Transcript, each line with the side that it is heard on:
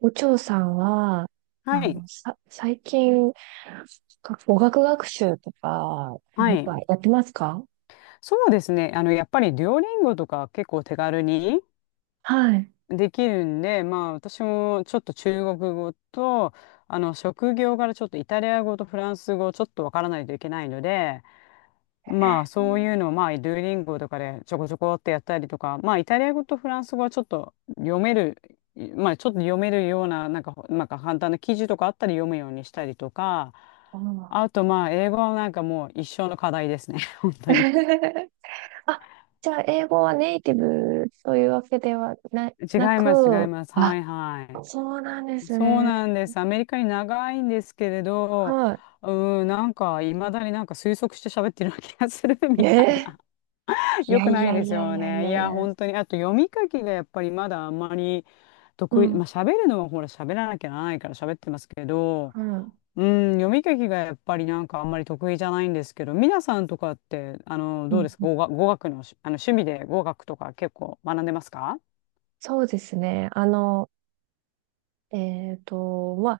right: お嬢さんは、
left: はい。
right: 最近、語学学習とか、
left: は
right: なん
left: い。
right: かやってますか？
left: そうですね。あの、やっぱりデュオリンゴとか結構手軽に
right: はい。
left: できるんで、まあ私もちょっと中国語と、あの、職業からちょっとイタリア語とフランス語ちょっとわからないといけないので、まあそういうのをまあデュオリンゴとかでちょこちょこってやったりとか、まあイタリア語とフランス語はちょっと読める、まあちょっと読めるような、なんか、なんか簡単な記事とかあったり読むようにしたりとか、
right: あ
left: あとまあ英語はなんかもう一生の課題ですね。本
right: ー
left: 当に。
right: あ、じゃあ、英語はネイティブというわけではな、
left: 違
right: な
left: います、違い
right: く、
left: ます。は
right: あ、
left: いは
right: そうなんで
left: い。
right: す
left: そう
right: ね。
left: なんです。アメリカに長いんですけれど、
right: は
left: うーん、なんか、いまだになんか推測して喋ってるような気がする
right: い。
left: みたいな。
right: い
left: よ
right: や
left: く
right: い
left: ない
right: や
left: で
right: い
left: す
right: やい
left: よ
right: やい
left: ね。い
right: やい
left: や、
right: や。
left: 本当に。あと、読み書きがやっぱりまだあんまり
right: う
left: 得
right: ん、
left: 意。
right: う
left: まあ、
right: ん、
left: 喋るのはほら、喋らなきゃならないから喋ってますけど、
right: うん
left: うん、読み書きがやっぱりなんかあんまり得意じゃないんですけど、皆さんとかって、あの、
right: う
left: どう
right: ん。
left: ですか？語学、語学のし、あの、趣味で語学とか結構学んでますか？
right: そうですね。まあ、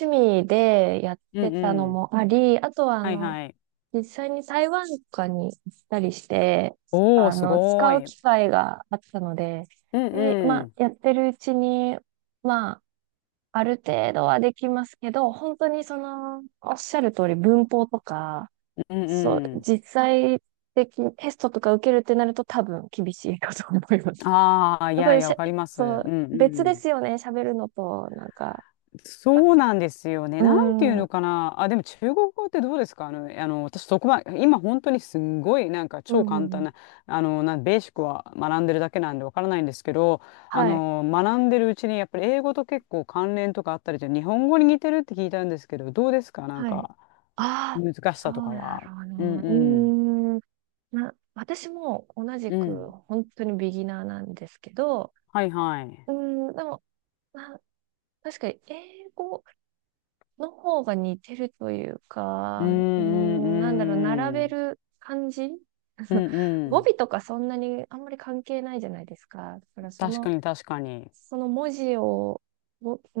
right: 趣味でやっ
left: う
right: て
left: ん
right: たの
left: うん。
right: もあり、あとは、
left: はいはい。
right: 実際に台湾とかに行ったりして、
left: おお、すご
right: 使う
left: い。うん
right: 機会があったので、
left: う
right: で、まあ、
left: ん。
right: やってるうちに、まあ、ある程度はできますけど、本当におっしゃる通り文法とか、
left: うん
right: そう、
left: うん。
right: 実際的にテストとか受けるってなると多分厳しいかと思います。
left: ああ、い
right: やっぱ
left: やい
right: り
left: や、わかります。う
right: そ
left: ん
right: う、別で
left: うん。
right: すよね、喋るのと、なんか、ま
left: そう
right: あ
left: なんですよね。
right: うー
left: なんていう
right: ん、う
left: の
right: ん、
left: かな。あ、でも中国語ってどうですか？あの、あの、私そこまで、今本当にすんごいなんか
right: う
left: 超簡
right: んう
left: 単
right: ん、
left: な、あの、ベーシックは学んでるだけなんでわからないんですけど、あ
right: はい。
left: の、学んでるうちにやっぱり英語と結構関連とかあったりで、日本語に似てるって聞いたんですけど、どうですか、なん
right: はい。
left: か、
right: ああ、
left: 難し
right: そ
left: さと
right: う
left: か
right: だ
left: は。
right: ろう
left: うん
right: ね。
left: うん。
right: うーん。私も同じ
left: う
right: く
left: ん。
right: 本当にビギナーなんですけど、
left: はいはい。
right: うーん、でも、な、確かに英語の方が似てるという
left: うん
right: か、うー
left: う
right: ん、なんだろう、並
left: んう
right: べ
left: ん。
right: る感じ
left: う んう
right: 語尾
left: ん。
right: とかそんなにあんまり関係ないじゃないですか。だからそ
left: 確か
right: の
left: に確かに。
right: その文字を、をうー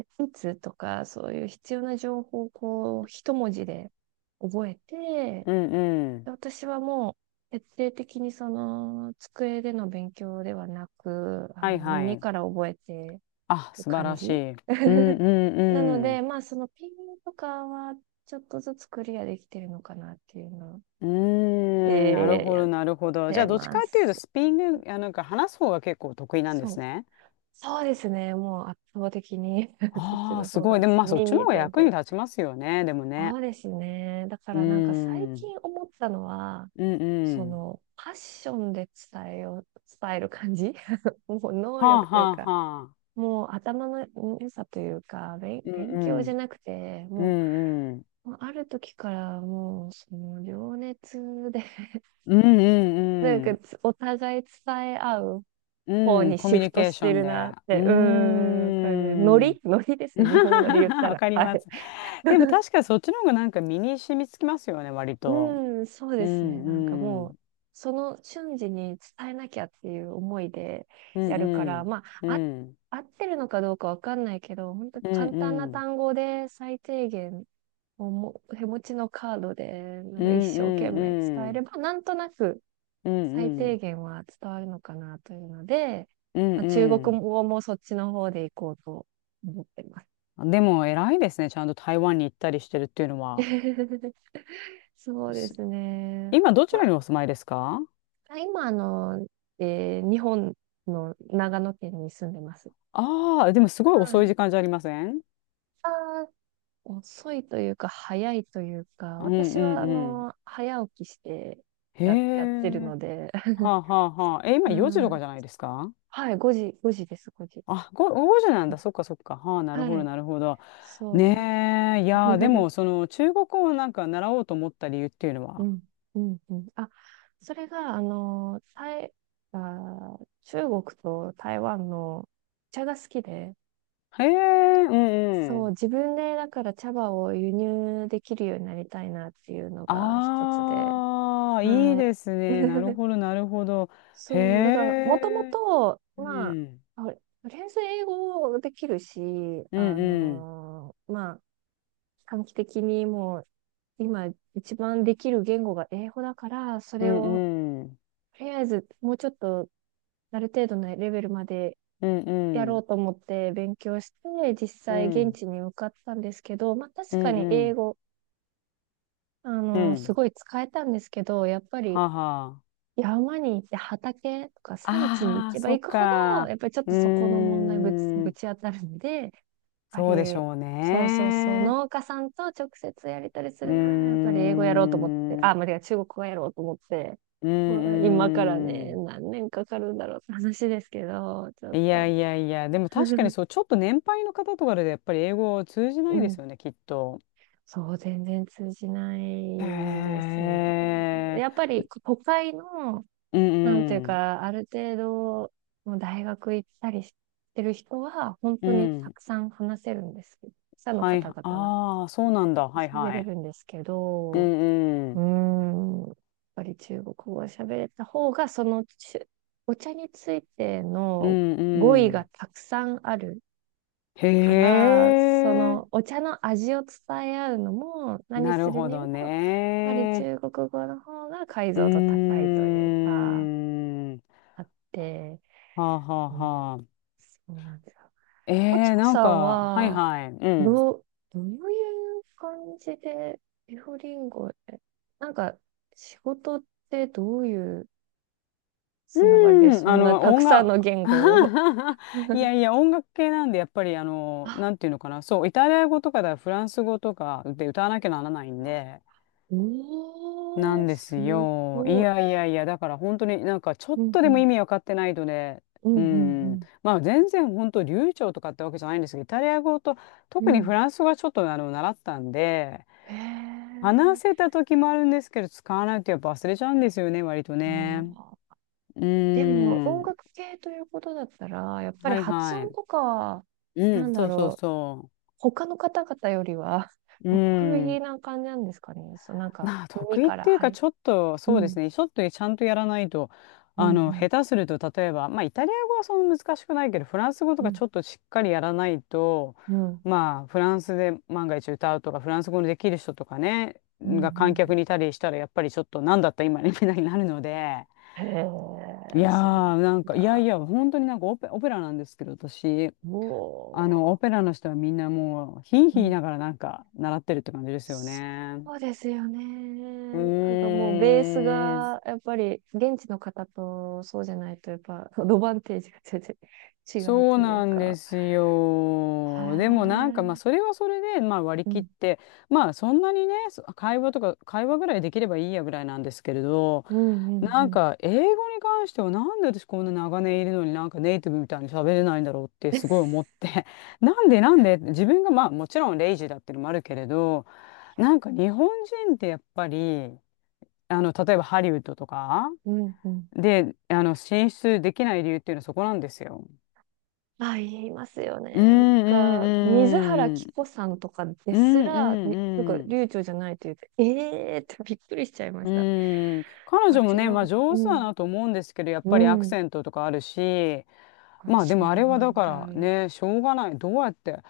right: ん、打つとか、そういう必要な情報をこう、一文字で覚えて、
left: うんうん。
right: 私はもう、徹底的に机での勉強ではなく、
left: はいは
right: 耳
left: い。
right: から覚えて
left: あ、
right: る
left: 素晴
right: 感
left: らし
right: じ
left: い。うんう
right: なの
left: んう
right: で、
left: ん。
right: まあ、そのピンとかは、ちょっとずつクリアできてるのかなっていうの
left: うーん、なる
right: で、
left: ほ
right: やっ
left: どなるほど。じゃあ
right: て
left: どっちか
right: ま
left: っていうと
right: す。
left: スピーキング、あ、なんか話す方が結構得意なんで
right: そ
left: す
right: う。
left: ね。
right: そうですね。もう圧倒的に そっち
left: ああ、
right: の
left: す
right: 方
left: ご
right: が
left: い。
right: 好
left: でもま
right: き。
left: あそっちの
right: 耳
left: 方が
right: で
left: 役
right: 覚え
left: に立ちますよね。でもね。
right: そうですね。だか
left: うー
right: らなんか最
left: ん。
right: 近思ったのは、
left: うんうん。
right: パッションで伝えよう、伝える感じ もう能
left: はあ
right: 力とい
left: は
right: う
left: あ
right: か、
left: はあ。
right: もう頭の良さというか、
left: うん
right: 勉強じ
left: う
right: ゃ
left: ん。
right: なくて、
left: う
right: も
left: んうん。
right: う、もうある時からもう、情熱で
left: うん
right: なん
left: う
right: か
left: ん。
right: お互い伝え合う方
left: うん、
right: に
left: コ
right: シ
left: ミュ
right: フ
left: ニ
right: ト
left: ケー
right: し
left: ショ
right: て
left: ン
right: る
left: で。
right: なっ
left: う
right: て、感じ。ノ
left: ーん。
right: リノリですね。日本語で言っ た
left: わ
right: ら。
left: かり
right: は
left: ま
right: い。
left: す。でも確かにそっちの方がなんか身に染みつきますよね、割と。
right: うん、そう
left: う
right: ですね。なんか
left: ん、う
right: も
left: ん。
right: う、その瞬時に伝えなきゃっていう思いで
left: う
right: や
left: ん
right: るか
left: う
right: ら、
left: ん。
right: ま
left: う
right: あ、あ、
left: ん。
right: 合ってるのかどうかわかんないけど、本当
left: うん
right: 簡単な
left: うん。
right: 単語で最低限をも、手持ちのカードで、なん
left: う
right: か一
left: んう
right: 生懸命伝
left: んう
right: えれ
left: ん。
right: ば、なんとなく
left: う
right: 最
left: んう
right: 低
left: ん。
right: 限は伝わるのかなというので、
left: う
right: まあ、中国
left: ん
right: 語もそっちの方で行こうと思ってます。
left: うん。でも偉いですね。ちゃんと台湾に行ったりしてるっていうのは。
right: そうで
left: す
right: すね。
left: 今どちらにお住まいですか？
right: あ今、日本の長野県に住んでます。
left: ああー、でもすごい
right: は
left: 遅い
right: い。
left: 時間じゃありません？
right: あー遅いというか、早いというか、
left: うん
right: 私
left: う
right: は、
left: んうん。
right: 早起きして
left: へ
right: やってる
left: え。
right: ので、
left: は あはあはあ。え、今
right: う
left: 4時とか
right: ん。
left: じゃないですか？
right: はい、5時、5時です、5時。
left: あ、ご5時なんだ。そっかそっか。はあ、なるほ
right: は
left: ど、
right: い、
left: なるほど。
right: そ
left: ねえ、い
right: う。
left: やー、でも、その、中国語をなんか習おうと思った理由っていうの
right: う
left: は。
right: ん、うん、うん。あ、それが、中国と台湾のお茶が好きで、
left: へえ、うんう
right: そう、
left: ん。
right: 自分でだから茶葉を輸入できるようになりたいなっていうのが一つで。
left: ああ、いい
right: はい。
left: ですね。なる ほど、なるほど。へ
right: そう、だから、もとも
left: え、
right: と、
left: う
right: まあ、
left: ん、
right: あとりあえず英語できるし、
left: うんうん、
right: まあ、短期的にもう、今一番できる言語が英語だから、そ
left: う
right: れを、
left: んうん、
right: とりあえずもうちょっと、ある程度のレベルまで
left: うん
right: や
left: う
right: ろ
left: ん、
right: うと思って勉強して、実
left: う
right: 際現
left: ん、
right: 地に向かったんですけど、まあ
left: う
right: 確か
left: ん
right: に
left: う
right: 英
left: ん、
right: 語、
left: う
right: す
left: ん。
right: ごい使えたんですけど、やっぱ
left: は
right: り
left: あは
right: 山に行って畑とか
left: あ。
right: 山地に行
left: ああ、
right: けば
left: そっ
right: 行くほど、
left: か。
right: やっぱりちょっ
left: う
right: とそこの
left: ー
right: 問題ぶ
left: ん。
right: ち当たるんで、やっぱ
left: そうでし
right: り、
left: ょう
right: そうそうそう、
left: ね。
right: 農家さんと直接やりたりす
left: うー
right: るなら、やっぱり英語やろうと思って、
left: ん。う
right: あ、間違え、中国語やろうと思って、うわ
left: ー
right: 今からね、
left: ん。
right: 何年かかるんだろうって話ですけど、ちょ
left: い
right: っ
left: や
right: と。
left: いやいや、でも確かに そう、ちょっと年配の方とかでやっぱり英語を通じな
right: う
left: いで
right: ん。
left: すよね、きっと。
right: そう、全然通じない
left: へ
right: ですね。やっ
left: え。
right: ぱり都会の
left: う
right: なんていう
left: ん
right: か、ある程度、もう大学行ったりしてる人は、本
left: うん。
right: 当に
left: う
right: た
left: ん。
right: くさん話せるんですけど、記者の
left: はい。
right: 方々が
left: ああ、そうなんだ。はい
right: 喋
left: は
right: れ
left: い。
right: るんですけ
left: う
right: ど、
left: んう
right: うー
left: ん。
right: ん、やっぱり中国語を喋れた方が、その中お茶について
left: う
right: の
left: ん
right: 語彙
left: う
right: が
left: ん。
right: たくさんある
left: へ
right: から、そ
left: え。
right: のお茶の味を伝え合うのも、何
left: な
right: す
left: る
right: る
left: ほ
right: にも、
left: ど
right: やっぱり
left: ね。
right: 中国語の方が解
left: う
right: 像度高
left: ー
right: いというか、
left: ん。
right: あって、
left: はあはあ
right: おー
left: は、
right: そうなんだ。
left: え
right: おちょ
left: えなん
right: さん
left: か、はい
right: は、
left: はい。うん。
right: どう、どういう感じで、エフリンゴへ、なんか、仕事ってどういうつながりで、
left: うん、
right: そ
left: あ
right: んな
left: の、
right: たく
left: 音
right: さん
left: 楽、
right: の言語を
left: い やいや、音楽系なんで、やっぱり、あの、な
right: あ、
left: んていうのかな、そう、イタリア語とかだ、フランス語とかで歌わなきゃならないんで、な
right: お
left: ん
right: ー、
left: です
right: す
left: よ。い
right: ごい。
left: やいやいや、だから本当になんか、ちょっ
right: うん
left: と
right: う
left: でも意
right: ん、
left: 味わかってないとね、
right: うんう
left: うん、
right: ん
left: まあ全然本当流暢とかってわけじゃないんですけど、イタリア語と、
right: うん、う
left: 特にフ
right: ん。
left: ランス語はちょっとあの、習ったんで、
right: へえ。
left: 話せた時もあるんですけど、使わないとやっぱ忘れちゃうんですよね、割と
right: あ
left: ね。
right: ー
left: う
right: でも、
left: ー
right: 音
left: ん。
right: 楽系ということだったら、やっぱり
left: はい
right: 発
left: は
right: 音
left: い。
right: とか、
left: う
right: な
left: ん、
right: んだ
left: そうそう
right: ろう、
left: そ
right: 他の方々よりは
left: う。う
right: 得
left: ー
right: 意
left: ん。
right: な感じなんですかね。そう、なんか、
left: まあ、
right: 耳
left: 得意っ
right: から
left: ていうか、
right: 入る
left: ちょっと、
right: う
left: そうです
right: ん、
left: ね。ちょっとちゃんとやらないと、
right: う
left: あ
right: ん、
left: の、
right: う
left: 下手すると、例えば、まあ、イタリア語はそんな難しくないけど、フランス語と
right: ん、う
left: か
right: ん、
left: ちょっとしっかりやらないと、
right: うん、
left: まあ、フランスで万が一歌うとか、フランス語のできる人とかね、
right: うん。う
left: が観客にい
right: ん
left: たりしたら、やっぱりちょっと、なんだった今ね、みたいになるので、
right: へ
left: い
right: え、
left: やー、
right: そ
left: なん
right: う
left: か、いや
right: だ。
left: いや、本当になんかオペラなんですけど、私。あの、オ
right: も
left: ペラの人はみんなもう、ヒーヒー
right: う、う
left: 言い
right: ん、
left: ながらなんか習ってるって感じですよね。
right: そうですよね。
left: う
right: なんかもうベース
left: ーん。
right: が、やっぱり現地の方とそうじゃないと、やっぱアドバンテージが全然違う
left: そう
right: という
left: なんで
right: か。
left: す
right: へ
left: よ。でもなんかまあ
right: え、
left: それはそれでまあ割り
right: う
left: 切っ
right: ん、
left: て、まあそんなにね、そ会話とか会話ぐらいできればいいやぐらいなんですけれど、
right: うん、うん、う
left: なん
right: ん。
left: か英語に関してはなんで私こんな長年いるのになんかネイティブみたいに喋れないんだろうってすごい思っ て、 なんでなんで自分がまあもちろんレイジーだっていうのもあるけれど、なんか日本人ってやっぱり、あの、例えばハリウッドとか
right: うん、うん。
left: で、あの、進出できない理由っていうのはそこなんですよ。
right: まあ、言いますよね。
left: うん
right: なんか、水原
left: うんう
right: 希
left: ん。
right: 子さんとかで
left: う
right: すら、になんか、
left: んうん
right: 流暢じゃないって言って、ええーってびっくりしちゃいま
left: う
right: した。
left: ん。うん。彼
right: こ
left: 女
right: れ
left: も
right: 違う
left: ね、まあ
right: のう
left: 上手だ
right: ん。
left: なと思うんですけど、やっぱりア
right: う
left: ク
right: ん。
left: セントとかあるし、
right: あ、
left: まあで
right: そう
left: もあれは
right: な
left: だ
right: ん
left: から
right: だ。
left: ね、しょうがない。どうやって、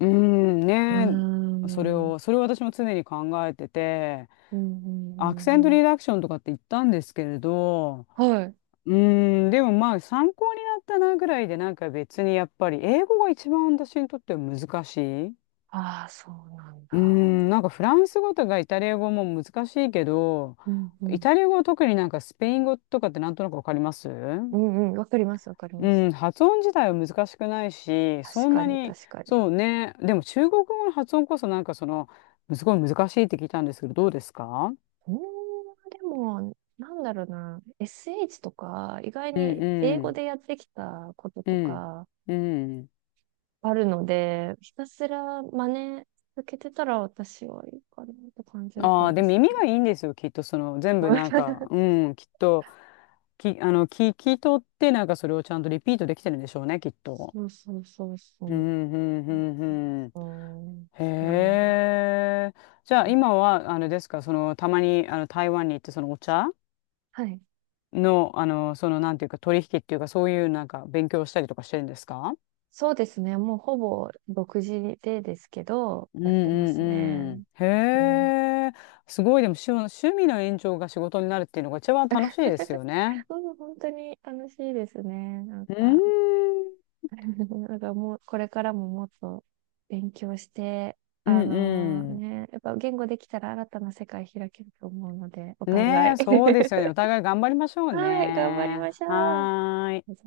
left: うん、
right: うー
left: ね、それ
right: ん。
left: を、それを私も常に考えてて、
right: うん、うん、
left: アク
right: う
left: セント
right: ん。うん
left: リダクションとかって言ったんですけれど、
right: はい。
left: うん、でもまあ参考になったなぐらいで、なんか別にやっぱり英語が一番私にとっては難しい。
right: ああ、そうなん
left: うー
right: だ。
left: ん、なんかフランス語とかイタリア語も難しいけど、
right: うん、う
left: イ
right: ん。
left: タリア語は特になんかスペイン語とかってなんとなくわかります。
right: うん、うん。わかります、わかります。
left: うん、発音自体は難しくないし、
right: 確
left: そん
right: か
left: な
right: に、
left: に、
right: 確かに。
left: そうね、でも中国語の発音こそなんかその、すごい難しいって聞いたんですけど、どうですか？
right: うーん、でも、なんだろうな。SH とか、意外
left: う
right: に
left: ん
right: 英
left: う
right: 語
left: ん、
right: でやってきたこと
left: う
right: と
left: ん、
right: か、
left: うん。
right: あるので、ひたすら真似続けてたら私はいいかなって感じだった
left: あ
right: ん
left: あー、で
right: で
left: も
right: す
left: 耳
right: けど。
left: がいいんですよ、きっとその、全部なん か、うん、きっと、き、あの、聞い取ってなんかそれをちゃんとリピートできてるんでしょうね、きっと。
right: そうそうそう
left: う
right: そ
left: ん、うん、うん、うん。
right: う。うん、
left: へ
right: なので。
left: え。じゃあ今は、あのですか、その、たまに、あの、台湾に行って、そのお茶
right: はい。
left: の、あの、その、なんていうか、取引っていうか、そういう、なんか、勉強したりとかしてるんですか？
right: そうですね。もうほぼ独自でですけど、
left: うん
right: やってますね。
left: うんうん。
right: う
left: へ
right: ん。
left: え。すごい、でも、趣味の延長が仕事になるっていうのが一番楽しいです よね。
right: うん本当に楽しいですね。なん
left: うー
right: か。
left: ん。
right: だからもう、これからももっと勉強して、
left: うん
right: やっぱ言語できたら新たな世界開けると思うので、お
left: うん。ね
right: 互い。
left: え、そうで すよね。お互い頑張りましょう
right: はい、頑張りま
left: ね。
right: しょう。
left: はーい。